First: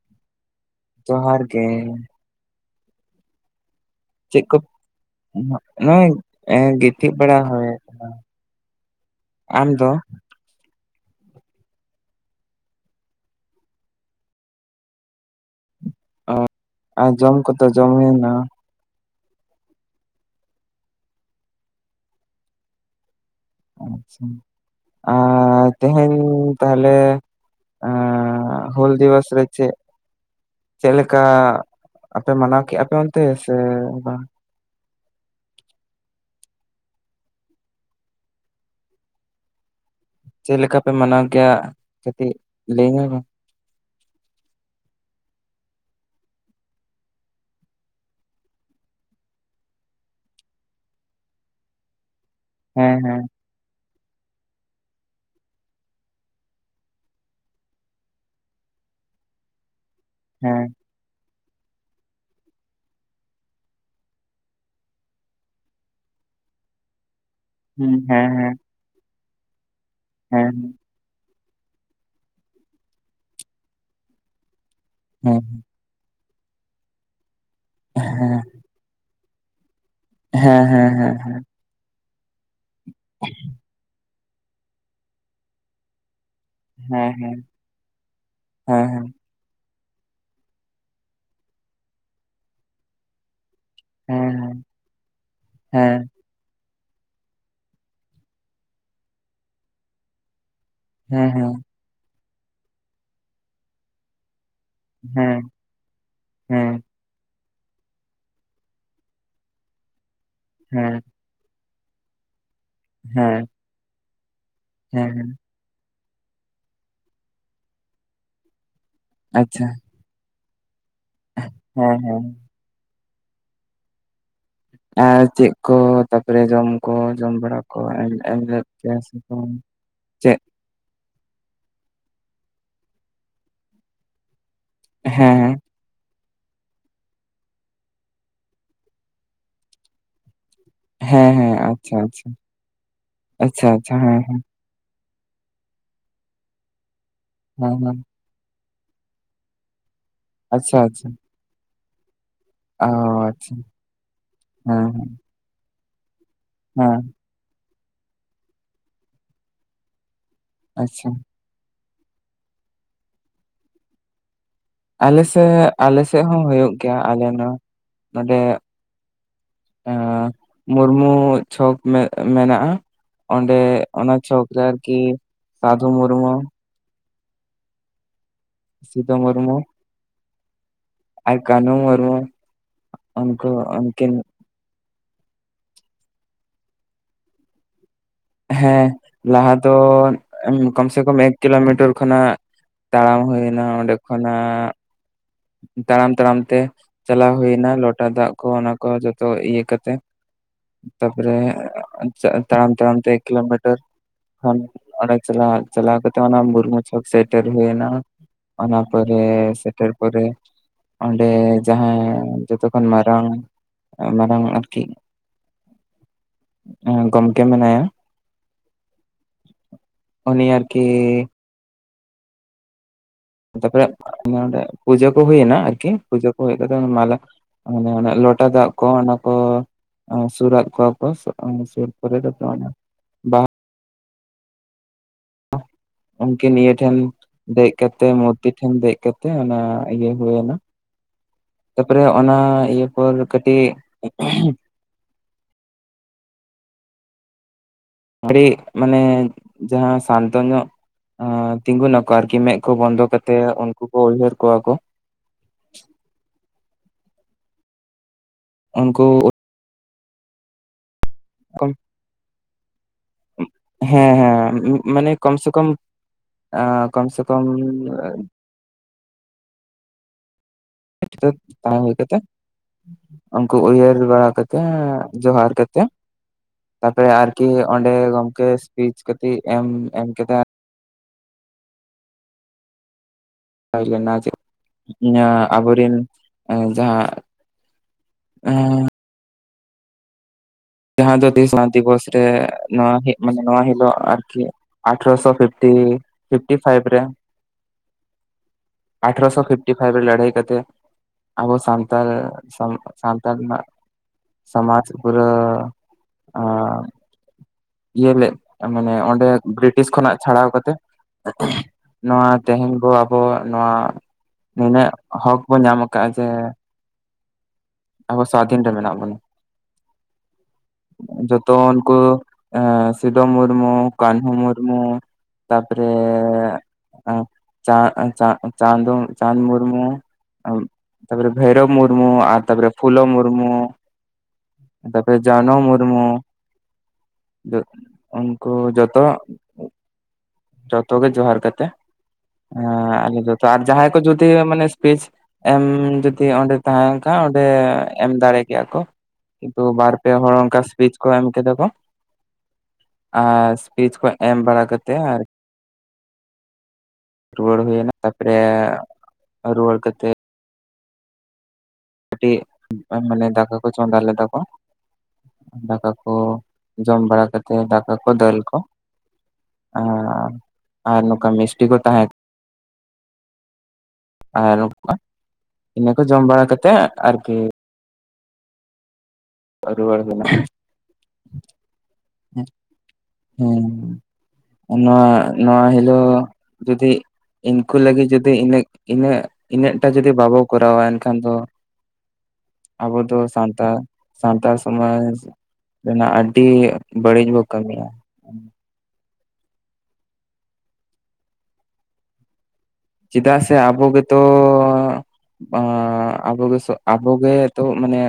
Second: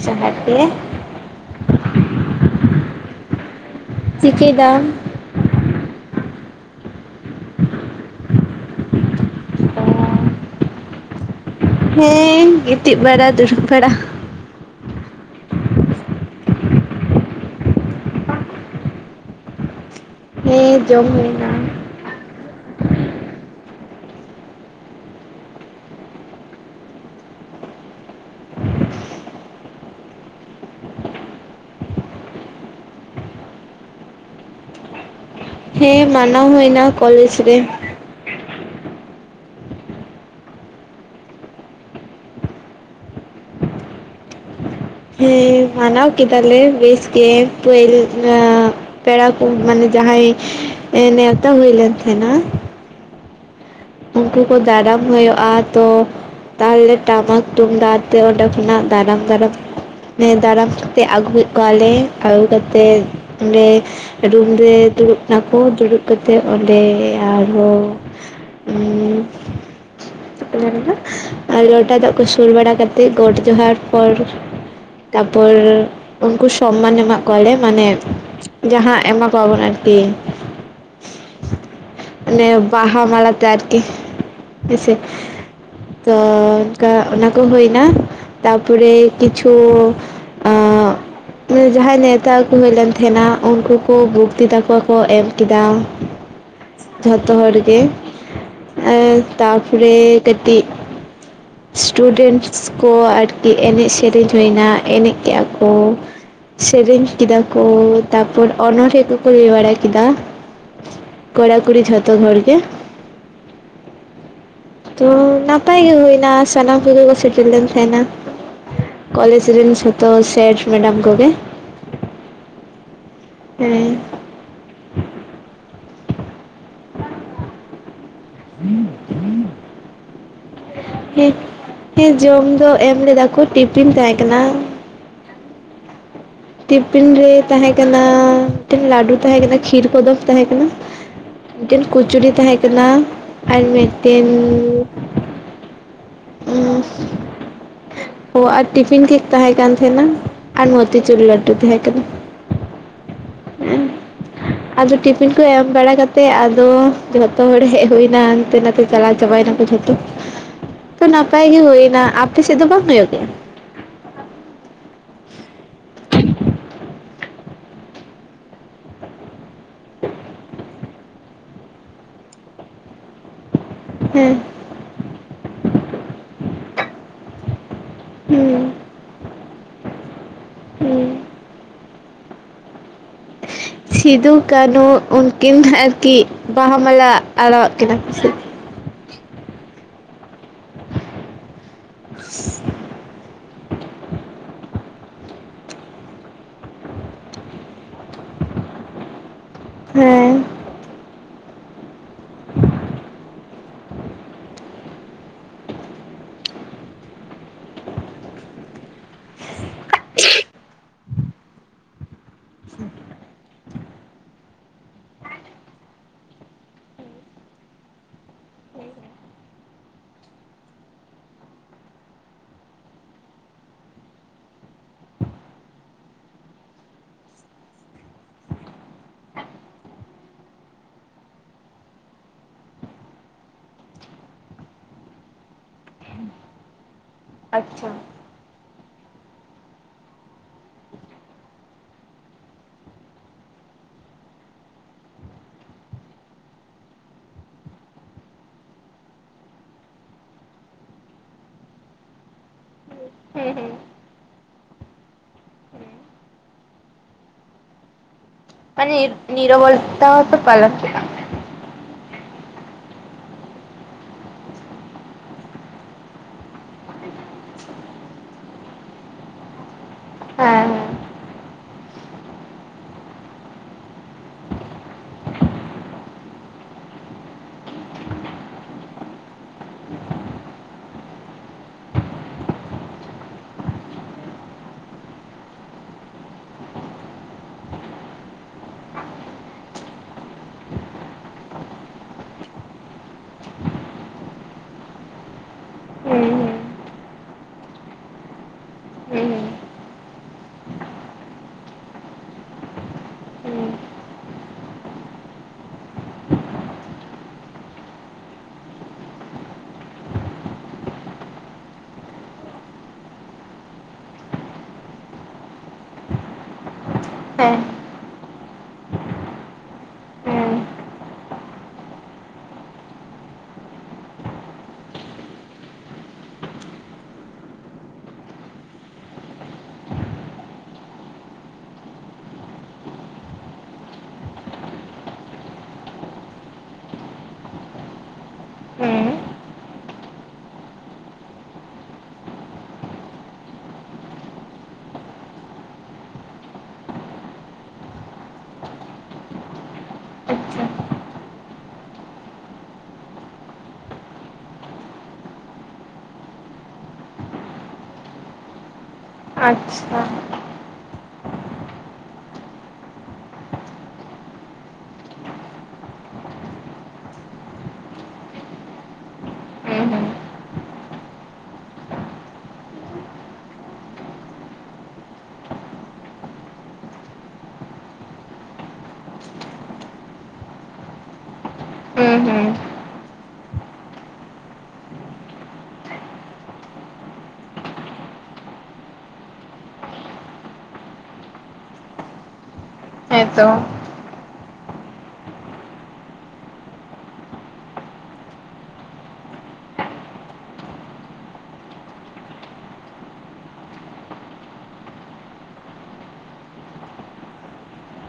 [unintelligible] ᱡᱚᱦᱟᱨ ᱜᱮ ᱡᱚᱦᱟᱨ ᱜᱮ ᱪᱮᱫ ᱪᱤᱠᱟᱹᱭ ᱠᱚ ᱫᱟᱢ? ᱱᱚᱜᱚᱭ ᱜᱤᱛᱤᱡ ᱵᱟᱲᱟ ᱦᱩᱭ ᱟᱠᱟᱱᱟ᱾ ᱟᱢ ᱫᱚ? ᱦᱮᱸ ᱜᱤᱛᱤ ᱵᱲᱟ ᱫᱩᱲ ᱵᱟᱲᱟ᱾ ᱚ ᱟᱨ ᱡᱚᱢ ᱠᱚᱛ ᱡᱚᱢ ᱦᱩᱭᱱᱟ? ᱦᱮᱸ ᱡᱚᱢ ᱦᱩᱭᱱᱟ᱾ ᱟᱪᱪᱷᱟ ᱟᱨ ᱛᱮᱦᱮᱧ ᱛᱟᱦᱞᱮᱼᱼ ᱟ ᱦᱳᱞ ᱫᱤᱵᱚᱥ ᱨᱮ ᱪᱮ? ᱪᱮᱫ ᱞᱮᱠᱟ ᱟᱯᱮ ᱢᱟᱱᱟᱣ ᱠᱮᱫᱼᱟ ᱯᱮ ᱚᱱᱛᱮ ᱥᱮ ᱵᱟᱝ? ᱦᱮᱸ ᱢᱟᱱᱟᱣ ᱦᱩᱭᱱᱟ ᱠᱚᱞᱮᱡᱽ ᱨᱮ᱾ ᱪᱮᱫ ᱞᱮᱠᱟ ᱯᱮ ᱢᱟᱱᱟᱣ ᱠᱮᱭᱟ ᱠᱟᱹᱴᱤᱡ ᱞᱟᱹᱭ ᱧᱟᱹ ᱢᱮ? ᱦᱮᱸ ᱢᱟᱱᱟᱣ ᱠᱮᱫᱟᱞᱮ ᱵᱮᱥ ᱜᱮ ᱯᱳᱞᱼᱼ ᱯᱮᱲᱟ ᱠᱚ ᱢᱟᱱᱮ ᱡᱟᱦᱟᱸᱭ ᱱᱮᱣᱛᱟ ᱦᱩᱭ ᱞᱮᱱ ᱛᱟᱦᱮᱸᱱᱟ᱾ ᱦᱮᱸ ᱦᱮᱸ ᱩᱱᱠᱩ ᱠᱚ ᱫᱟᱨᱟᱢ ᱦᱩᱭᱩᱜᱼᱟ ᱛᱚᱼᱼ ᱛᱟᱦᱞᱮ ᱴᱟᱢᱟᱠ ᱛᱩᱢᱫᱟᱜ ᱛᱮ ᱚᱸᱰᱮ ᱠᱷᱚᱱᱟᱜ ᱫᱟᱨᱟᱢ ᱫᱟᱨᱟᱢ ᱦᱮᱸ ᱫᱟᱨᱟᱢᱼᱼ ᱛᱮ ᱟᱹᱜᱩᱭᱮᱫ ᱠᱚᱣᱟᱞᱮ ᱟᱹᱜᱩ ᱠᱟ ᱠᱟᱛᱮᱫ ᱚᱸᱰᱮᱼᱼ ᱨᱩᱢ ᱨᱮ ᱫᱩᱲᱩᱵ ᱱᱟᱠᱚ ᱫᱩᱲᱩᱵ ᱠᱟᱛᱮᱜ ᱚᱸᱰᱮᱼᱼ ᱦᱩᱸ ᱦᱮᱸ ᱦᱮᱸ ᱦᱩ [unintelligible] ᱫᱚ ᱟᱨ ᱞᱚᱴᱟ ᱫᱟᱜ ᱠᱚ ᱥᱩᱨ ᱵᱟᱲᱟ ᱠᱟᱛᱮᱫ ᱜᱚᱴ ᱡᱚᱦᱟᱨ ᱯᱚᱨ ᱦᱩᱸ ᱛᱟᱯᱚᱨ᱾ ᱩᱱᱠᱩ ᱥᱚᱢᱢᱟᱱ ᱮᱢᱟ ᱠᱚᱣᱟᱞᱮ ᱢᱟᱱᱮ ᱡᱟᱦᱟᱸ ᱮᱢᱟ ᱠᱚᱣᱟᱵᱚᱱ ᱟᱨᱠᱤ᱾ ᱦᱮᱸ ᱦᱮᱸ ᱦᱮᱸ ᱦᱮᱸ ᱮ ᱵᱟᱦᱟ ᱢᱟᱞᱟ ᱛᱮ ᱟᱨᱠᱤ ᱦᱮᱸᱥᱮ ᱛᱚᱼᱼ ᱚᱱᱠᱟ ᱦᱮᱸ ᱚᱱᱟ ᱠᱚ ᱦᱮᱸ ᱦᱳᱭᱱᱟ, ᱦᱮᱸ ᱛᱟᱨᱯᱚᱨᱮ ᱦᱮᱸ ᱠᱤᱪᱷᱩ ᱟᱸ ᱢᱟᱱᱮ ᱡᱟᱦᱟᱸᱭ ᱱᱮᱶᱛᱟ ᱟᱜᱩ ᱦᱩᱭᱞᱮᱱ ᱾ ᱛᱮᱦᱮᱱᱟ ᱩᱱᱠᱩ ᱠᱚ, ᱵᱚᱠᱛᱤ ᱛᱟ ᱦᱮᱸ ᱠᱚ, ᱠᱚ ᱮᱢ ᱠᱮᱫᱟ᱾ ᱦᱮᱸ ᱦᱮᱸ ᱡᱷᱚᱛᱚ ᱦᱚᱲ ᱜᱮ, ᱛᱟᱨᱯᱚᱨᱮ ᱠᱟᱹᱴᱤᱡ ᱦᱮᱸ, ᱦᱮᱸ᱾ ᱥᱴᱩᱰᱮᱱᱥ ᱠᱚ ᱟᱨᱠᱤ, ᱮᱱᱮᱡ ᱥᱮᱨᱮᱧ ᱦᱩᱭᱮᱱᱟ᱾ ᱮᱱᱮᱡ ᱠᱮᱜᱼᱟ ᱦᱮᱸ ᱠᱚ ᱥᱮᱨᱮᱧ ᱠᱮᱫᱟ ᱠᱚ ᱛᱟᱯᱚᱨ ᱚᱱᱚᱲᱦᱮ ᱠᱚᱠᱚ ᱞᱟᱹᱭ ᱵᱟᱲᱟ ᱠᱮᱫᱟ᱾ ᱦᱮᱸ, ᱠᱚᱲᱟ ᱠᱩᱲᱤ ᱡᱷᱚᱛᱚ ᱦᱚᱲ ᱜᱮ᱾ ᱦᱮᱸ, ᱛᱚ ᱦᱮᱸ ᱱᱟᱯᱟᱭ ᱜᱮ ᱦᱩᱭᱱᱟ, ᱥᱟᱱᱟᱢ ᱠᱚᱜᱮ ᱠᱚ ᱥᱮᱴᱮᱨ ᱞᱮᱱ ᱛᱟᱦᱮᱸᱱᱟ᱾ ᱠᱚᱞᱮᱡᱽ ᱟᱪᱪᱷᱟ ᱨᱮᱱ ᱡᱷᱚᱛᱚ ᱥᱮᱴ ᱢᱮᱰᱟᱢ ᱠᱚᱜᱮ, ᱦᱮᱸ, ᱦᱮᱸ᱾ ᱦᱮᱸ, ᱟᱨ ᱪᱮᱫ ᱠᱚ ᱛᱟᱯᱚᱨᱮ ᱡᱚᱢ ᱠᱚ, ᱡᱚᱢ ᱵᱟᱲᱟ ᱠᱚ ᱮᱢ ᱞᱮᱫ ᱯᱮᱭᱟ ᱥᱮ? ᱦᱩᱸᱪᱮᱫ? ᱦᱮᱸ, ᱦᱮᱸ ᱡᱚᱢ ᱫᱚ ᱮᱢ ᱞᱮᱫᱟ ᱠᱚ, ᱴᱤᱯᱷᱤᱱ ᱛᱟᱦᱮᱸ ᱠᱟᱱᱟ᱾ ᱦᱮᱸ, ᱴᱤᱯᱤᱱ ᱨᱮ ᱛᱟᱦᱮᱸ ᱠᱟᱱᱟ, ᱢᱤᱫᱴᱮᱱ ᱞᱟᱹᱰᱩ ᱛᱟᱦᱮᱸ ᱠᱟᱱᱟ ᱠᱷᱤᱨ ᱠᱚᱫᱚᱢ ᱛᱟᱦᱮᱸ ᱠᱟᱱᱟ᱾ ᱦᱮᱸ ᱦᱮᱸ ᱢᱤᱫᱴᱮᱱ ᱟᱪᱪᱷᱟ ᱟᱪᱪᱷᱟ ᱠᱩᱪᱩᱨᱤ ᱛᱟᱦᱮᱸᱠᱟᱱᱟ, ᱟᱨ ᱟᱪᱪᱷᱟ ᱟᱪᱪᱷᱟ ᱦᱮᱸ ᱢᱤᱫᱴᱮᱱ ᱦᱮᱸ ᱩᱢ, ᱦᱮᱸ, ᱦᱮᱸ᱾ ᱚ ᱟᱨ ᱴᱤᱯᱷᱤᱱ ᱠᱮᱠ ᱛᱟᱦᱮᱸ ᱠᱟᱱ ᱛᱟᱦᱮᱸᱱᱟ, ᱟᱨ ᱟᱪᱪᱷᱟ ᱟᱪᱪᱷᱟ ᱱᱚᱛᱤᱪᱩᱨ ᱞᱟᱹᱰᱩ ᱛᱟᱦᱮᱸ ᱠᱟᱱᱟ᱾ ᱚ ᱟᱪᱪᱷᱟ, ᱦᱮᱸ ᱦᱮᱸ, ᱟᱫᱚ ᱦᱮᱸ᱾ ᱴᱤᱯᱷᱤᱱ ᱠᱚ ᱮᱢ ᱵᱟᱲᱟ ᱠᱟᱛᱮᱫ ᱟᱫᱚ, ᱦᱮᱸ ᱡᱷᱚᱛᱚ ᱦᱚᱲ ᱦᱮᱡ ᱦᱳᱭ ᱱᱟ, ᱦᱟᱱᱛᱮ ᱱᱟᱛᱮ ᱪᱟᱞᱟᱣ ᱪᱟᱵᱟᱭᱱᱟ ᱠᱚ ᱡᱷᱚᱛᱚ᱾ ᱛᱚ ᱟᱪᱪᱷᱟ ᱱᱟᱯᱟᱭ ᱜᱮ ᱦᱳᱭᱱᱟ, ᱟᱯᱮᱥᱮᱫ ᱫᱚ ᱵᱟᱝ ᱦᱳᱭᱳᱜ ᱜᱮᱭᱟ? ᱟᱞ ᱥᱮᱜ ᱟᱞᱮᱥᱮᱫ ᱦᱚᱸ ᱦᱳᱭᱳᱜ ᱜᱮᱭᱟ, ᱟᱞᱮ ᱱᱚᱣᱟ ᱱᱚᱸᱰᱮ᱾ ᱮᱸ ᱢᱩᱨᱢᱩ ᱪᱷᱚᱠ ᱢᱮᱱᱟᱜᱼᱟ᱾ ᱚᱸᱰᱮ ᱚᱱᱟ ᱦᱮᱸ ᱪᱳᱸᱠ ᱨᱮ ᱟᱨᱠᱤ ᱥᱟᱫᱷᱩ ᱢᱩᱨᱢᱩ, ᱦᱩᱸ, ᱥᱤᱫᱚ ᱢᱩᱨᱢᱩ ᱦᱩᱸ ᱟᱨ ᱠᱟᱹᱱᱦᱩ ᱢᱩᱨᱢᱩ, ᱩᱱᱠᱩᱼᱩᱱᱠᱤᱱ ᱠᱟᱱᱩ ᱩᱱᱠᱤᱱ ᱟᱨᱠᱤ, ᱵᱟᱦᱟ ᱢᱟᱞᱟ ᱟᱲᱟᱣᱼᱟᱜ ᱠᱤᱱᱟ ᱥᱮ? ᱦᱮᱸ, ᱞᱟᱦᱟ ᱫᱚ ᱠᱚᱢ ᱥᱮ ᱠᱚᱢ ᱮᱠ ᱠᱤᱞᱳᱢᱤᱴᱟᱨ ᱠᱷᱚᱱᱟᱜ, ᱛᱟᱲᱟᱢ ᱦᱳᱭᱱᱟ, ᱚᱸᱰᱮ ᱠᱷᱚᱱᱟᱜ, ᱛᱟᱲᱟᱢ ᱛᱟᱲᱟᱢ ᱛᱮ, ᱪᱟᱞᱟᱣ ᱦᱳᱭᱱᱟ ᱞᱚᱴᱟ ᱞᱚᱴᱟ ᱫᱟᱜ ᱠᱚ, ᱚᱱᱟ ᱠᱚ ᱡᱚᱛᱚ ᱤᱭᱟᱹ ᱠᱟᱛᱮ, ᱦᱮᱸ ᱛᱟᱯᱚᱨᱮ, ᱥᱮ ᱛᱟᱲᱟᱢ ᱛᱟᱲᱟᱢ ᱛᱮ, ᱮᱠ ᱠᱤᱞᱳᱢᱤᱴᱟᱨ ᱚᱸᱰᱮ ᱠᱷᱚᱱ ᱪᱟᱞᱟᱣ-ᱪᱟᱞᱟᱣ ᱠᱟᱛᱮ, ᱚᱱᱟ ᱢᱩᱨᱢᱩ ᱪᱷᱚᱠ ᱥᱮᱴᱮᱨ ᱦᱳᱭᱮᱱᱟ ᱾ ᱚᱱᱟ ᱯᱚᱨᱮ ᱥᱮᱴᱮᱨ ᱯᱚᱨᱮ ᱚᱸᱰᱮ ᱡᱟᱦᱟᱸ, ᱡᱚᱛᱚ ᱠᱷᱚᱱ ᱢᱟᱨᱟᱝ, ᱢᱟᱨᱟᱝ ᱟᱨᱠᱤ ᱟᱸ ᱜᱚᱢᱠᱮ ᱢᱮᱱᱟᱭᱟ ᱾ ᱩᱱᱤ ᱟᱨᱠᱤ, ᱛᱟᱯᱚᱨᱮᱜ ᱱᱚᱸᱰᱮ ᱯᱩᱡᱟᱹ ᱠᱚ ᱦᱩᱭᱱᱟ ᱟᱨᱠᱤ ᱯᱩᱡᱟᱹ ᱠᱚ ᱦᱩᱭ ᱠᱟᱛᱮ ᱢᱟᱞᱟ, ᱱᱮ ᱚᱱᱮ ᱞᱚᱴᱟ ᱫᱟᱜ ᱠᱚ ᱚᱱᱟ ᱠᱚ [unintelligible] ᱵᱟᱦᱟ ᱩᱱᱠᱤᱱ ᱱᱤᱭᱟᱹ ᱴᱷᱮᱱ ᱫᱮᱜ ᱟᱪᱪᱷᱟ ᱠᱟᱛᱮ ᱢᱩᱛᱤ ᱴᱷᱮᱱ ᱫᱮᱜ ᱠᱟᱛᱮ ᱚᱱᱟ ᱤᱭᱟᱹ ᱦᱩᱭ ᱱᱟ, ᱛᱟᱯᱚᱨᱮ ᱚᱱᱟ ᱤᱭᱟᱹ ᱠᱚᱞ ᱠᱟᱹᱴᱤᱜ ᱢᱟᱱᱮ ᱡᱟᱦᱟᱸ ᱥᱟᱱᱛᱚ ᱧᱚᱜ, ᱚᱸ ᱛᱤᱸᱜᱩᱱᱟᱠᱚ ᱟᱨᱠᱤ ᱢᱮᱜ ᱠᱚ ᱵᱚᱱᱫᱚ ᱠᱟᱛᱮᱜ ᱩᱱᱠᱩ ᱠᱚ ᱩᱭᱦᱟᱹᱨ ᱠᱚᱣᱟ ᱠᱚ, ᱩᱱᱠᱩ [unintelligible] [unintelligible] ᱦᱮᱸ ᱦᱮᱸ ᱢᱟᱱᱮ ᱠᱚᱢ ᱥᱮ ᱠᱚᱢ ᱮᱸ ᱠᱚᱢ ᱥᱮ ᱠᱚᱢᱻ [unintelligible] [unintelligible] ᱩᱱᱠᱩ ᱩᱭᱦᱟᱹᱨ ᱵᱟᱲᱟ ᱠᱟᱛᱮᱻ ᱡᱚᱦᱟᱨ ᱠᱟᱛᱮ ᱠᱟᱛᱮ ᱟᱨᱠᱤ ᱚᱸᱰᱮ ᱜᱚᱝᱠᱮ ᱥᱯᱤᱪ ᱠᱟᱹᱛᱤᱜ ᱮᱢ ᱮᱢ ᱠᱮᱫᱟ᱾ [unintelligible] [unintelligible] ᱡᱟᱦᱟᱸ ᱫᱚ ᱫᱤᱥ ᱟᱱ ᱫᱤᱵᱚᱥ ᱨᱮ ᱱᱚᱣᱟ ᱦᱮᱜ ᱢᱟᱱᱮ ᱱᱚᱣᱟ ᱦᱤᱞᱳᱜ ᱟᱨᱠᱤ ᱟᱴᱷᱨᱚ ᱥᱚ ᱯᱷᱤᱯᱴᱤ, ᱦᱮᱸ ᱯᱷᱤᱯᱴᱤ ᱯᱷᱟᱭᱤᱵ ᱨᱮ [inaudible] ᱟᱴᱷᱨᱚ ᱦᱮᱸ ᱥᱚ ᱯᱷᱤᱯᱴᱤ ᱯᱷᱟᱭᱤᱵ ᱨᱮ ᱞᱟᱹᱰᱷᱟᱹᱭ ᱠᱟᱛᱮ ᱟᱵᱚ ᱥᱟᱱᱛᱟᱞ, ᱥᱟᱱᱛᱟᱞ ᱨᱮᱱᱟᱜ ᱥᱚᱢᱟᱡᱽ ᱯᱩᱨᱟᱹᱻ ᱟᱸ ᱤᱭᱟᱹ ᱞᱮᱜ ᱢᱟᱱᱮ ᱚᱸᱰᱮ ᱵᱨᱤᱴᱤᱥ ᱠᱷᱚᱱᱟᱜ ᱪᱷᱟᱲᱟᱣ ᱠᱟᱛᱮ ᱱᱚᱣᱟ ᱛᱮᱦᱮᱧ ᱵᱚ ᱟᱵᱚᱣᱟᱜ ᱱᱚᱣᱟ ᱱᱤᱱᱟᱹᱜ ᱦᱚᱸᱠ ᱵᱚ ᱧᱟᱢ ᱠᱟᱜ-ᱟ ᱡᱮ ᱦᱮᱸ ᱟᱵᱚ ᱥᱟᱣᱫᱷᱤᱱ ᱨᱮ ᱢᱮᱱᱟᱜ ᱵᱚᱱᱟ᱾ ᱦᱮᱸ ᱡᱚᱛᱚ ᱩᱱᱠᱩ ᱥᱤᱫᱚ ᱢᱩᱨᱢᱩ, ᱠᱟᱱᱦᱩ ᱢᱩᱨᱢᱩ ᱛᱟᱯᱚᱨᱮ ᱪᱟ ᱪᱟ ᱪᱟᱸᱫᱩ ᱪᱟᱸᱫ ᱢᱩᱨᱢᱩ ᱛᱟᱯᱚᱨᱮ ᱵᱷᱟᱹᱭᱨᱚᱵᱽ ᱢᱩᱨᱢᱩ ᱟᱨ ᱛᱟᱯᱚᱨᱮ ᱯᱷᱩᱞᱚ ᱢᱩᱨᱢᱩ [unintelligible] ᱡᱟᱱᱚ ᱢᱩᱨᱢᱩ, ᱩᱱᱠᱩ ᱡᱚᱛᱚ ᱦᱮᱸ ᱡᱚᱛᱚ ᱜᱮ ᱡᱚᱦᱟᱨ ᱠᱟᱛᱮ ᱦᱮᱸ ᱟᱞᱮ ᱡᱚᱛᱚ ᱟᱨ ᱡᱟᱦᱟᱸᱭ ᱠᱚ ᱡᱩᱫᱤ ᱢᱟᱱᱮ ᱤᱥᱯᱤᱪ ᱮᱢ ᱡᱩᱫᱤ ᱚᱸᱰᱮ ᱛᱟᱸᱦᱮᱱ ᱠᱷᱟ ᱚᱸᱰᱮ ᱮᱢ ᱫᱟᱲᱮ ᱠᱮᱭᱟ ᱠᱚ, ᱠᱤᱱᱛᱩ ᱵᱟᱨ ᱯᱮ ᱦᱚᱲ ᱚᱝᱠᱟ ᱦᱮᱸ ᱤᱥᱯᱤᱪ ᱠᱚ ᱮᱢ ᱠᱮᱫᱟ ᱠᱚ, ᱟᱨ ᱤᱥᱯᱤᱪ ᱠᱚ ᱮᱢ ᱵᱟᱲᱟ ᱠᱟᱛᱮ ᱟᱨ ᱨᱩᱣᱟᱹᱲ ᱦᱩᱭ ᱱᱟ ᱛᱟᱯ ᱨᱮ ᱟᱪ ᱪᱷᱟ ᱠᱟᱹᱴᱤᱜ ᱢᱟᱱᱮ ᱫᱟᱠᱟ ᱠᱚ ᱪᱚᱫᱟ ᱞᱮᱫᱟ ᱠᱚ, ᱫᱟᱠᱟ ᱠᱚ ᱡᱚᱢ ᱵᱟᱲᱟ ᱠᱟᱛᱮ ᱫᱟᱠᱟ ᱠᱚ ᱫᱟᱹᱞ ᱠᱚ ᱟᱨ ᱱᱚᱠᱟ ᱢᱤᱥᱴᱤ ᱠᱚ ᱛᱟᱦᱮᱸ ᱟᱨ ᱱᱠᱟ ᱤᱱᱟᱹ ᱠᱚ ᱡᱚᱢ ᱵᱟᱲᱟ ᱠᱟᱛᱮᱜ ᱟᱨᱠᱤ ᱨᱩᱣᱟᱹᱲ ᱦᱩᱭ ᱱᱟ᱾ ᱦᱮᱸ [inaudible] ᱦᱮᱸ ᱚᱱᱟ ᱱᱚᱣᱟ ᱦᱤᱞᱳᱜ ᱡᱩᱫᱤ ᱤᱱᱠᱩ ᱞᱟᱹᱜᱤᱫ ᱡᱩᱫᱤ ᱤᱱᱟᱹᱜ ᱤᱱᱟᱹ ᱤᱱᱟᱹᱜ ᱴᱟᱜ ᱡᱩᱫᱤ ᱵᱟᱵᱚ ᱠᱚᱨᱟᱣᱟ ᱮᱱᱠᱷᱟᱱ ᱫᱚ ᱟᱵᱚ ᱫᱚ ᱦᱮᱸᱛᱚ ᱥᱟᱱᱛᱟᱲ ᱥᱟᱱᱛᱟᱲ ᱥᱚᱢᱟᱡᱽ ᱨᱮᱱᱟᱜ ᱟᱹᱰᱤ ᱵᱟᱹᱲᱤᱡ ᱵᱚ ᱠᱟᱹᱢᱤᱭᱟ᱾ [inaudible] ᱪᱮᱫ ᱥᱮ ᱟᱵᱚ ᱜᱮ ᱛᱚ ᱟᱵᱚ ᱟᱵᱚ ᱜᱮ ᱛᱚ ᱢᱟᱱᱮ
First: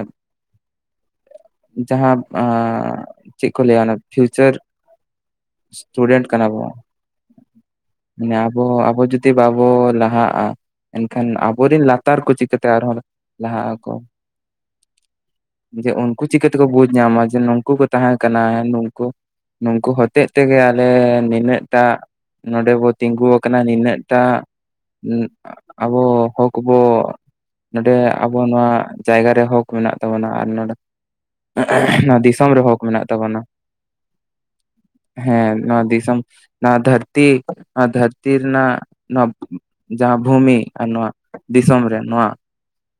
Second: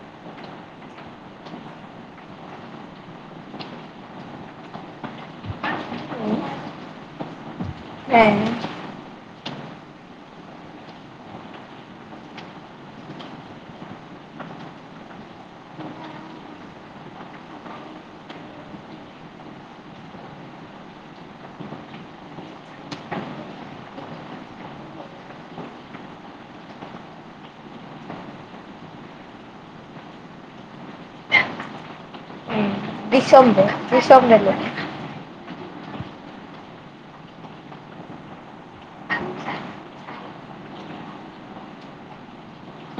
ᱡᱟᱦᱟ ᱪᱮᱫ ᱠᱚ ᱞᱟᱹᱭ-ᱟ ᱚᱱᱟ ᱯᱷᱤᱭᱩ ᱪᱟᱨ ᱥᱴᱩᱰᱮᱱᱴ ᱠᱟᱱᱟ ᱵᱚᱱ ᱢᱟᱱᱮ ᱟᱵᱚ ᱟᱵᱚ ᱡᱩᱫᱤ [unintelligible] ᱵᱟ ᱵᱚ ᱞᱟᱦᱟᱜ-ᱟ ᱮᱱᱠᱷᱟᱱ ᱟᱵᱚ ᱨᱮᱱ ᱞᱟᱛᱟᱨ ᱠᱚ ᱪᱤᱠᱟᱹ ᱛᱮ ᱟᱨᱦᱚᱸ ᱞᱟᱦᱟᱜ ᱟᱠᱚ ᱡᱮ ᱩᱱᱠᱩ ᱪᱤᱠᱟᱹ ᱛᱮᱠᱚ ᱵᱩᱡᱽ ᱧᱟᱢᱟ ᱡᱮ ᱱᱩᱝᱠᱩ ᱠᱚ ᱛᱟᱦᱮᱸ ᱠᱟᱱᱟ ᱱᱩᱝᱠᱩ ᱱᱩᱝᱠᱩ ᱦᱚᱛᱮᱜ ᱛᱮᱜᱮ ᱟᱞᱮ ᱱᱩᱱᱟᱹᱜ ᱴᱟᱜ ᱱᱚᱰᱮ ᱵᱚ ᱛᱤᱸᱜᱩ ᱟᱠᱟᱱᱟ ᱱᱤᱱᱟᱹᱜ ᱴᱟᱜ ᱟᱵᱚ ᱦᱚᱸᱠ ᱵᱚ ᱱᱚᱸᱰᱮ ᱟᱵᱚ ᱱᱚᱣᱟ ᱡᱟᱭᱜᱟ ᱨᱮ ᱦᱚᱸᱠ ᱢᱮᱱᱟᱜ ᱛᱟᱵᱚ ᱱᱟ ᱟᱨ ᱱᱚᱸᱰᱮ ᱚᱱᱟ ᱫᱤᱥᱚᱢ ᱨᱮ ᱦᱚᱸᱠ [unintelligible] ᱦᱮᱸ ᱱᱚᱣᱟ ᱫᱤᱥᱚᱢ ᱱᱚᱣᱟ ᱫᱷᱟᱹᱨᱛᱤ ᱱᱚᱣᱟ ᱫᱷᱟᱹᱨᱛᱤ ᱨᱮᱱᱟᱜ ᱱᱚᱣᱟ ᱡᱟᱦᱟ ᱵᱷᱩᱢᱤ ᱟᱨ ᱱᱚᱣᱟ ᱫᱤᱥᱚᱢ ᱨᱮᱱ ᱱᱚᱣᱟ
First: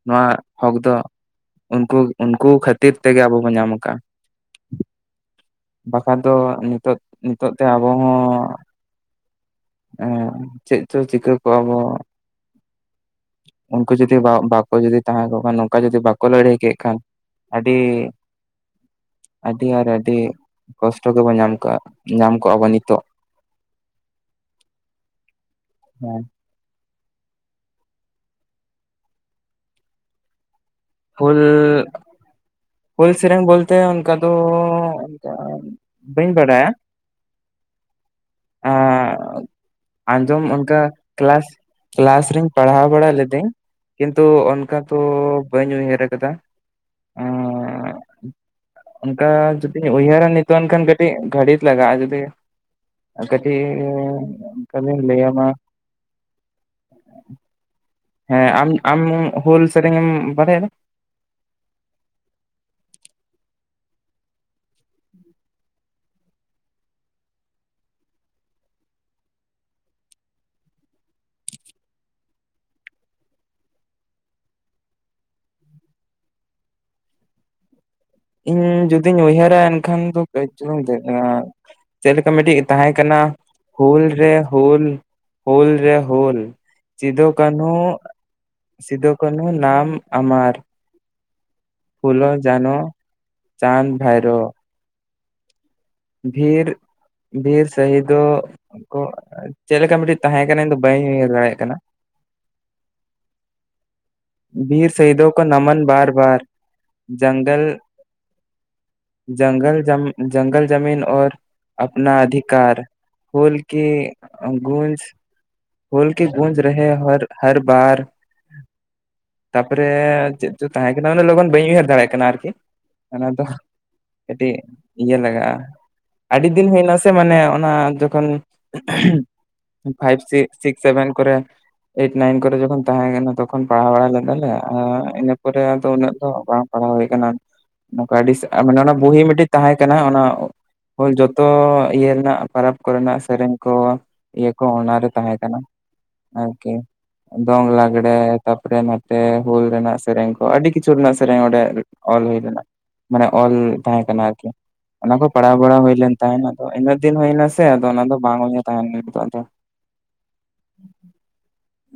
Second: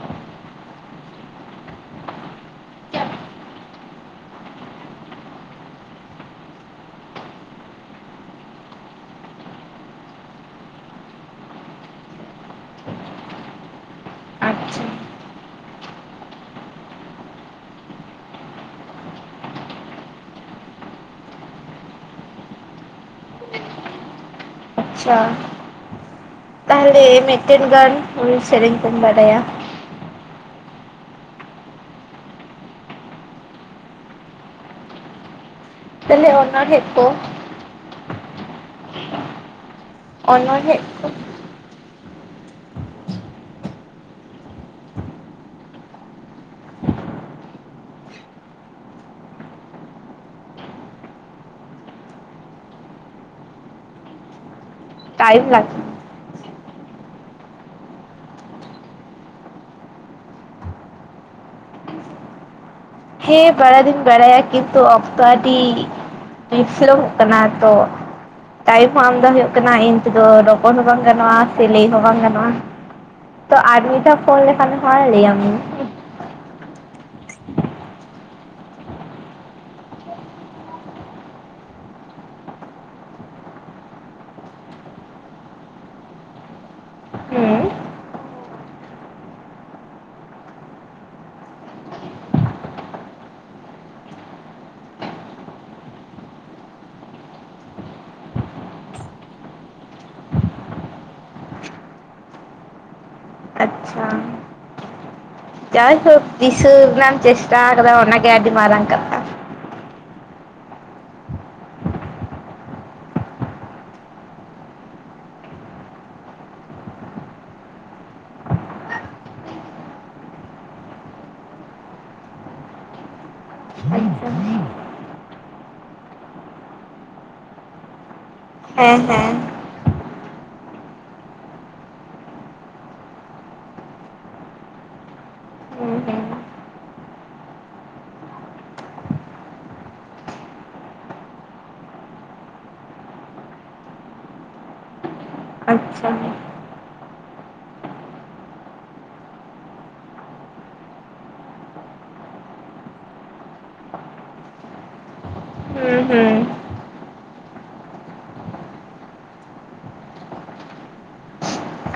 ᱱᱚᱣᱟ ᱦᱚᱸᱠ ᱫᱚ ᱩᱱᱠᱩ ᱩᱱᱠᱩ ᱠᱷᱟ ᱛᱤᱨ ᱛᱮᱜᱮ ᱟᱵᱚ ᱵᱚᱱ ᱧᱟᱢ ᱠᱟᱜ-ᱟ᱾ ᱵᱟᱠᱷᱟᱱ ᱫᱚ ᱱᱤᱛᱚᱜ ᱱᱤᱛᱚᱜ ᱛᱮ ᱟᱵᱚ ᱦᱚᱸ ᱪᱮᱫ ᱪᱚ ᱪᱤᱠᱟᱹ ᱠᱚᱜ-ᱟ ᱵᱚ ᱩᱱᱠᱩ ᱡᱩᱫᱤ ᱵᱟᱠᱚ ᱟᱪᱪᱷᱟ ᱡᱩᱫᱤ ᱛᱟᱦᱮᱸ ᱠᱚᱜ ᱠᱷᱟᱱ ᱱᱚᱝᱠᱟ ᱡᱩᱫᱤ ᱵᱟᱠᱚ ᱞᱟᱹᱲᱦᱟᱹᱭ ᱠᱮᱜ ᱠᱷᱟᱱ ᱟᱹᱰᱤ ᱟᱹᱰᱤ ᱟᱨ ᱟᱹᱰᱤ ᱠᱚᱥᱴᱚ ᱜᱮᱵᱚᱱ ᱧᱟᱢ ᱠᱚᱜ-ᱟ ᱧᱟᱢ ᱠᱚᱜ-ᱟ ᱵᱚᱱ ᱱᱤᱛᱚᱜ ᱟᱪᱪᱷᱟ ᱦᱮᱸ ᱛᱟᱦᱚᱞᱮ ᱢᱤᱫ ᱴᱮᱱ ᱜᱟᱱ ᱦᱩᱹᱞ ᱥᱮᱨᱮᱧ ᱠᱚᱢ ᱵᱟᱰᱟᱭᱟ ᱦᱩᱹᱞ ᱦᱩᱹᱞ ᱥᱮᱨᱮᱧ ᱵᱚᱞ ᱛᱮ ᱚᱱᱠᱟ ᱫᱚ ᱛᱟᱦᱚᱞᱮ ᱵᱟᱹᱧ ᱵᱟᱲᱟᱭᱟ᱾ ᱚᱱᱚᱬᱦᱮᱸ ᱠᱚ ᱟᱸᱡᱚᱢ ᱚᱱᱠᱟ ᱚᱱᱚᱬᱦᱮᱸ ᱠᱚ ᱠᱮᱞᱟᱥ ᱠᱮᱞᱟᱥ ᱨᱮᱧ ᱯᱟᱲᱦᱟᱣ ᱵᱟᱲᱟ ᱞᱮ ᱫᱟᱹᱧ ᱠᱤᱱᱛᱩ ᱚᱱᱠᱟ ᱛᱚ ᱵᱟᱹᱧ ᱩᱭᱦᱟᱹᱨ ᱠᱟᱫᱟ [inaudible] ᱚᱱᱠᱟ ᱡᱩᱫᱤ ᱩᱭᱦᱟᱹᱨᱟ ᱱᱤᱛᱚᱜ ᱮᱱ ᱠᱷᱟᱱ ᱠᱟᱹᱴᱤᱡ ᱜᱷᱟᱹᱲᱤᱡ ᱞᱟᱜᱟᱜ-ᱟ ᱡᱩᱫᱤ ᱠᱟᱹᱴᱤᱡ ᱛᱟᱦᱚᱞᱤᱧ ᱞᱟᱹᱭ ᱟᱢᱟ ᱴᱟᱭᱤᱢ ᱞᱟᱜᱟᱜᱼᱟ ᱦᱮᱸ ᱟᱢ ᱟᱢ ᱦᱩᱹᱞ ᱥᱮᱨᱮᱧ ᱮᱢ ᱵᱟᱲᱟᱭᱟ ᱦᱮᱸ ᱵᱟᱲᱟᱭ ᱫᱚᱸᱧ ᱵᱟᱲᱟᱭᱟ ᱠᱤᱱᱛᱩ ᱚᱠᱛᱚ ᱟᱹᱰᱤ ᱯᱷᱞᱚᱜ ᱠᱟᱱᱟ ᱛᱚ ᱴᱟᱭᱤᱢ ᱦᱚᱸ ᱟᱢ ᱫᱚ ᱦᱩᱭᱩᱜ ᱠᱟᱱᱟ ᱤᱤᱱ ᱛᱮᱫᱚ ᱨᱚᱯᱚᱲ ᱦᱚᱸ ᱵᱟᱝ ᱜᱟᱱᱚᱜ-ᱟ ᱥᱮ ᱞᱟᱹᱭ ᱦᱚᱸ ᱵᱟᱝ ᱜᱟᱱᱚᱜ-ᱟ ᱛᱚ ᱟᱨ ᱢᱤᱫ ᱫᱷᱟᱣ ᱯᱷᱳᱱ ᱞᱮᱠᱷᱟᱱ ᱦᱚ ᱞᱟᱹᱭ ᱟᱢᱤᱧ ᱤᱧ ᱡᱩᱫᱤᱧ ᱩᱭᱦᱟᱹᱨᱟ ᱮᱱᱠᱷᱟᱱ ᱫᱚ ᱠᱟᱹᱡ ᱪᱧ [unintelligible] ᱫᱮᱡ ᱮᱱᱟ ᱪᱮᱫ ᱞᱮᱠᱟ ᱢᱤᱫᱴᱤᱡ ᱛᱟᱦᱮᱸ ᱠᱟᱱᱟ ᱦᱩᱞ ᱨᱮ ᱦᱩᱞ ᱦᱩᱞ ᱨᱮ ᱦᱩᱞ᱾ ᱦᱩᱸ ᱥᱤᱫᱩᱠᱟᱱᱦᱩ ᱥᱤᱫᱩᱠᱱᱦᱩ ᱱᱟᱟᱢ ᱟᱢᱟᱨᱼᱼ ᱯᱷᱩᱞᱩᱞ ᱡᱟᱱ ᱪᱟᱸᱫᱽ ᱵᱷᱟᱭᱨᱼᱼ ᱵᱷᱨ ᱵᱷᱨ ᱥᱟᱹᱦ ᱫᱚ ᱠᱚ ᱪᱮᱫᱞᱮᱠᱟ ᱢᱤᱫᱴᱤᱡ ᱛᱟᱦᱮᱸ ᱠᱟᱱᱟ ᱤᱧ ᱫᱚ ᱵᱟᱹᱧ ᱩᱤᱭᱟᱹᱟᱹᱨ ᱫᱟᱲᱮᱭᱟᱜ ᱠᱟᱱᱟ᱾ ᱟᱪᱪᱷᱟ ᱵᱤᱨᱤᱨ ᱥᱟᱹᱭᱫᱚᱼᱼ ᱪ ᱫᱤᱥᱤᱥ ᱨᱮᱱᱟᱜᱢ ᱪᱮᱥᱴᱟ ᱠᱟᱫᱟ ᱚᱱᱟᱜᱮ ᱟᱹᱰᱤ ᱢᱟᱨᱟᱝᱠᱟᱼᱼ ᱡᱚᱝᱜᱚᱞ ᱡᱚᱢᱤᱱ ᱡᱚᱝᱜᱚᱞ ᱡᱚᱢᱤᱱ ᱚᱨ ᱟᱯᱱᱟ ᱟᱫᱤᱠᱟᱨ ᱦᱳᱞ ᱠᱮ ᱜᱩᱡ ᱦᱞ ᱠ ᱜᱩᱡ ᱨᱮ ᱦ ᱦᱟᱨ ᱵᱟᱨ ᱛᱟᱯᱚᱨᱮ ᱪᱮᱫ ᱪᱚ ᱛᱟᱦᱮᱸ ᱠᱟᱱᱟᱮ ᱞᱚᱜᱚᱱ ᱵᱟᱹᱧ ᱩᱭᱦᱟᱹᱨ ᱫᱟᱲᱮᱭᱟᱜ ᱠᱟᱱᱟ ᱟᱨᱠᱤ ᱚᱱᱟ ᱫᱚ ᱟᱪᱪᱷᱟ ᱠᱟᱹᱴᱤᱡ ᱤᱭᱟᱹ ᱞᱟᱜᱟᱜᱼᱟ ᱟᱹᱰᱤ ᱫᱤᱱ ᱦᱩᱭᱱᱟ ᱥᱮ ᱢᱟᱱᱮ ᱚᱱᱟ ᱡᱚᱠᱷᱚᱱ ᱦ [unintelligible] ᱦᱮᱸ ᱦᱮᱸ ᱯᱷᱟᱭᱤᱵᱷ ᱥᱤᱠᱥ ᱥᱮᱵᱷᱮᱱ ᱠᱚᱨᱮ ᱮᱭᱤᱴ ᱱᱟᱭᱤᱱ ᱠᱚᱨᱮ ᱡᱚᱠᱷᱚᱱ ᱛᱟᱦᱮᱸ ᱠᱟᱱᱟ ᱛᱚᱠᱷᱚᱱᱼᱼ ᱟᱞᱟᱞᱮ ᱤᱱᱟᱹ ᱯᱚᱨᱮ ᱟᱫᱚ ᱦᱩᱸ ᱩᱱᱟᱹᱜ ᱫᱚ ᱦᱩᱸ ᱵᱟᱝ ᱯᱟᱲᱦᱟᱣ ᱦᱩᱭ ᱟᱠᱟᱱᱟ᱾ ᱱᱚᱝᱠᱟ ᱢᱟᱱᱮ ᱚᱱᱟ ᱵᱩᱦᱤ ᱢᱤᱫᱴᱤᱡ ᱛᱟᱦᱮᱸ ᱠᱟᱱᱟ ᱚᱱᱟ᱾ ᱦ ᱡᱚᱛᱚ ᱤᱭᱟᱹ ᱨᱮᱱᱟᱜ ᱯᱟᱨᱟᱵᱽ ᱠᱚᱨᱮᱱᱟᱜ ᱥᱮᱨᱮᱧ ᱠᱚ ᱤᱭᱟᱹ ᱠᱚ ᱚᱱᱟᱨᱮ ᱛᱟᱦᱮᱸ ᱠᱟᱱᱟ᱾ ᱟᱪᱪᱷᱟ ᱟᱠᱮ ᱫᱳᱝ ᱞᱟᱜᱲᱮ ᱛᱟᱯᱚᱨᱮ ᱱᱚᱛᱮ ᱦᱩᱞ ᱨᱮᱱᱟᱜ ᱥᱮᱨᱮᱧ ᱠᱚ ᱟᱹᱰᱤ ᱠᱤᱪᱷᱩ ᱨᱮᱱᱟᱜ ᱥᱮᱨᱮᱧ ᱚᱸᱰᱮ ᱚᱞ ᱦᱩᱭ ᱞᱮᱱᱟ᱾ ᱢᱟᱱᱮ ᱚᱞ ᱛᱟᱦᱮᱸ ᱠᱟᱱᱟ ᱟᱨᱠᱤ ᱚᱱᱟ ᱠᱚ ᱯᱟᱲᱟᱣ ᱵᱟᱲᱟ ᱦᱩᱸ ᱦᱩᱭᱞᱱ ᱦᱩᱸ ᱛᱟᱦᱮᱸᱱᱟ ᱟᱫᱚ ᱤᱱᱟ᱾ ᱫᱤᱱ ᱦᱩᱭᱱᱟ ᱥᱮ ᱟᱫᱚ ᱚᱱᱟ ᱫᱚ ᱵᱟᱝ ᱛᱟᱦᱮᱱᱟ ᱱ ᱟᱫᱚᱼᱼ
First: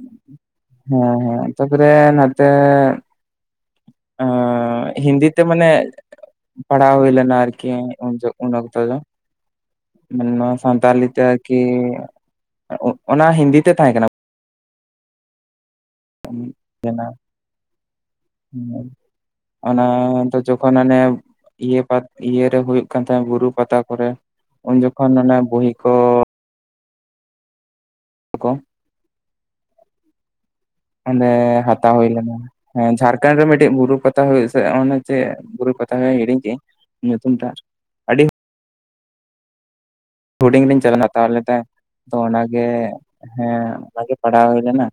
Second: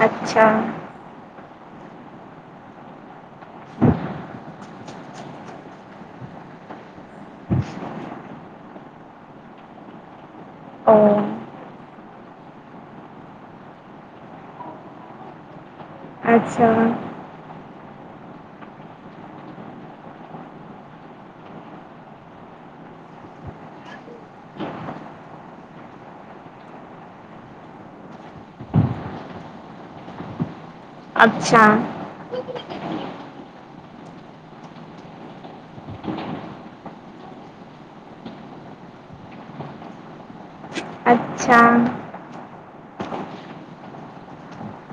ᱟᱪᱪᱷᱟ ᱦᱮᱸ ᱦᱮᱸ ᱛᱟᱯᱚᱨᱮ ᱱᱚᱛᱮ ᱟ ᱦᱤᱱᱫᱤᱛᱮ ᱢᱟᱱᱮᱼᱼ ᱯᱟᱲᱟᱣ ᱦᱩᱭ ᱞᱮᱱᱟ ᱟᱨᱠᱤ ᱩᱱ ᱩᱚᱱᱚᱠᱛ ᱫᱚ ᱚ ᱥᱟᱱᱛᱟᱞᱤ ᱛᱮ ᱟᱨᱠᱤ ᱚᱱᱟ ᱦᱤᱱᱫᱤ ᱛᱮ ᱛᱟᱦᱮᱸ ᱠᱟᱱᱟ᱾ ᱟᱪᱪᱷᱟ ᱡ ᱦᱮᱸ ᱚᱱᱟ ᱡᱚᱠᱷᱚᱱ ᱚᱱᱮᱼᱼ ᱤᱭᱟᱹ ᱤᱭᱮ ᱦᱩᱭᱩᱜ ᱠᱟᱱ ᱛᱦᱱᱟ ᱵᱩᱨᱩ ᱯᱟᱛᱟ ᱠᱚᱨᱮ ᱩᱱ ᱡᱚᱠᱷᱚᱱ ᱮ ᱵᱦᱤ ᱠᱚ ᱦ ᱠᱚ ᱚᱸᱰᱮ ᱟᱪᱪᱷᱟ ᱦᱟᱛᱟᱣ ᱦᱩᱭ ᱞᱮᱱᱟ᱾ ᱦᱮᱸ ᱡᱷᱟᱲᱠᱷᱚᱱᱰ ᱨᱮ ᱢᱤᱫᱴᱮᱡ ᱵᱩᱨᱩ ᱯᱟᱛᱟ ᱦ ᱦᱩᱭᱩᱜ ᱥᱮ ᱮ ᱪᱮᱫ ᱵᱩᱨᱩ ᱯᱟᱛᱟ ᱦᱩᱭᱩᱜ ᱦᱤᱲᱤᱧ ᱠᱮᱫᱮᱜᱼᱟᱹᱧ ᱧᱩᱛᱩᱢ ᱛᱟᱭ ᱦᱩᱰᱤᱧ ᱞᱤᱧ ᱪᱟᱞᱟᱣ ᱦᱟᱛᱟᱣ ᱞᱮᱫᱟ ᱟᱪᱪᱷᱟ ᱛᱚ ᱚᱱᱟᱜᱮ ᱦᱮᱸ ᱚᱱᱟᱜᱮ ᱯᱟᱲᱦᱟᱣ ᱦᱩᱭ ᱞᱮᱱᱟ᱾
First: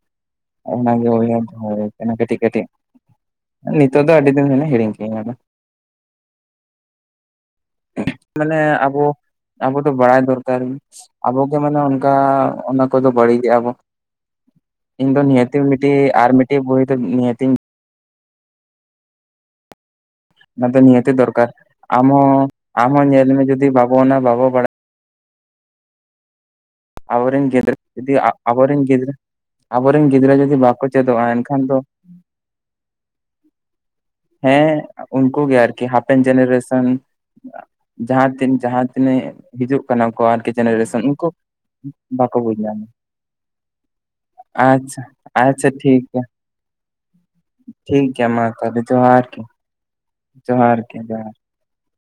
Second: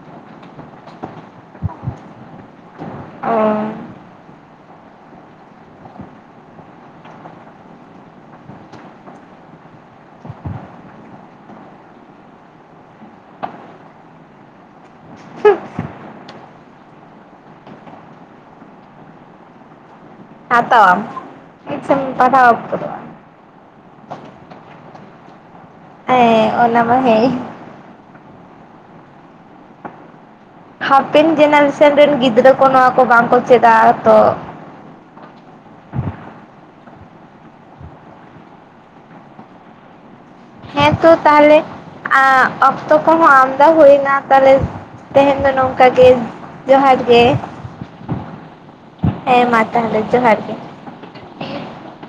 [unintelligible] ᱠᱟᱴᱤᱡ ᱠᱟᱴᱤᱡ ᱚ ᱱᱤᱛᱚᱜ ᱫᱚ ᱟᱹᱰᱤ ᱫᱤᱱ ᱦ ᱦᱤᱲᱤᱧ ᱠᱤᱧ ᱟᱫᱚ ᱢᱟᱱᱮ ᱟᱵᱚᱼᱼ ᱟᱵᱚ ᱫᱚ ᱵᱟᱲᱟᱭ ᱫᱚᱨᱠᱟᱨ ᱟᱵᱚᱜᱮ ᱢᱟᱱᱮ ᱚᱱᱠᱟ ᱚᱱᱟ ᱠᱚᱫᱚ ᱵᱟᱹᱲᱤᱡ ᱜᱮᱼᱟ ᱵᱚᱼᱼ ᱤᱧ ᱫᱚ ᱱᱤᱦᱟᱹ ᱢᱤᱫᱴᱤᱡ ᱟᱨ ᱢᱤᱫᱴᱮᱱ ᱵᱳᱭ ᱫᱚ ᱱᱤᱦᱟᱹᱧ ᱚᱱᱟᱫᱚ ᱦᱟᱛᱟᱣᱟᱢ ᱱᱤᱛᱮ ᱫᱚᱨᱠᱟᱨ ᱮᱠᱥᱮᱢ ᱟᱢ ᱦᱚᱸ ᱯᱟᱲᱦᱟᱣ ᱟᱢ ᱩᱛᱟᱹᱨᱚᱜᱼᱟ ᱦᱚᱸ ᱧᱮᱞ ᱢᱮ ᱡᱩᱫᱤ ᱵᱟᱵᱚ ᱚᱱᱟ ᱵᱟᱵᱚ ᱵᱟᱲᱟᱭ᱾ ᱦᱸ ᱚᱱᱟ ᱢᱟ ᱦᱮᱸ ᱟᱵᱚᱨᱮᱱ ᱜᱤᱫᱽᱨᱟᱹ ᱡᱫᱤ ᱟᱵᱚᱨᱮᱱ ᱜᱤᱫᱽᱨᱟᱹ ᱟᱵᱚᱨᱮᱱ ᱜᱤᱫᱽᱨᱟᱹᱼᱼ ᱦᱟᱯᱮᱱ ᱡᱮᱱᱟᱨᱮᱥᱮᱱ ᱨᱮᱱ ᱜᱤᱫᱽᱨᱟᱹ ᱠᱚ ᱱᱚᱣᱟ ᱠᱚ ᱵᱟᱝᱠᱚ ᱪᱮᱫᱟ ᱛᱚ ᱦᱮᱸ ᱩᱝᱠᱩ ᱜᱮ ᱟᱨᱠᱤ ᱦᱟᱯᱮᱱ ᱡᱮᱱᱟᱨᱥᱱ ᱡᱟᱦᱟᱸ ᱛᱤᱱ ᱡᱟᱦᱟᱸ ᱛᱱᱟᱹᱜ ᱦᱤᱡᱩᱜ ᱠᱟᱱᱟ ᱠᱚ ᱟᱨᱠᱤ ᱦᱮᱸ ᱡᱮᱱᱟᱨᱮᱥᱚᱱ ᱛᱚ ᱩᱱᱠᱩ ᱛᱟᱦᱞᱮ ᱵᱟᱠᱚ ᱟᱸ ᱵᱩᱡᱽ ᱧᱟᱢᱟ ᱚᱠᱛᱚ ᱠᱚᱦᱚᱸ ᱟᱢᱫᱟ ᱦᱩᱭᱱᱟ ᱛᱟᱦᱞᱮ ᱟᱪᱪᱷᱟ ᱛᱮᱦᱮᱧ ᱫᱚ ᱟᱪᱪᱷᱟ ᱱᱚᱝᱠᱟ ᱜᱮ, ᱡᱚᱦᱟᱨ ᱜᱮ ᱴᱷᱤᱠᱜᱮᱭᱟ ᱢᱟ ᱛᱟᱦᱞᱮ ᱦᱮᱸ ᱢᱟ ᱛᱟᱦᱚᱞᱮ ᱡᱚᱦᱟᱨ ᱜᱮ ᱡᱚᱦᱟᱨ᱾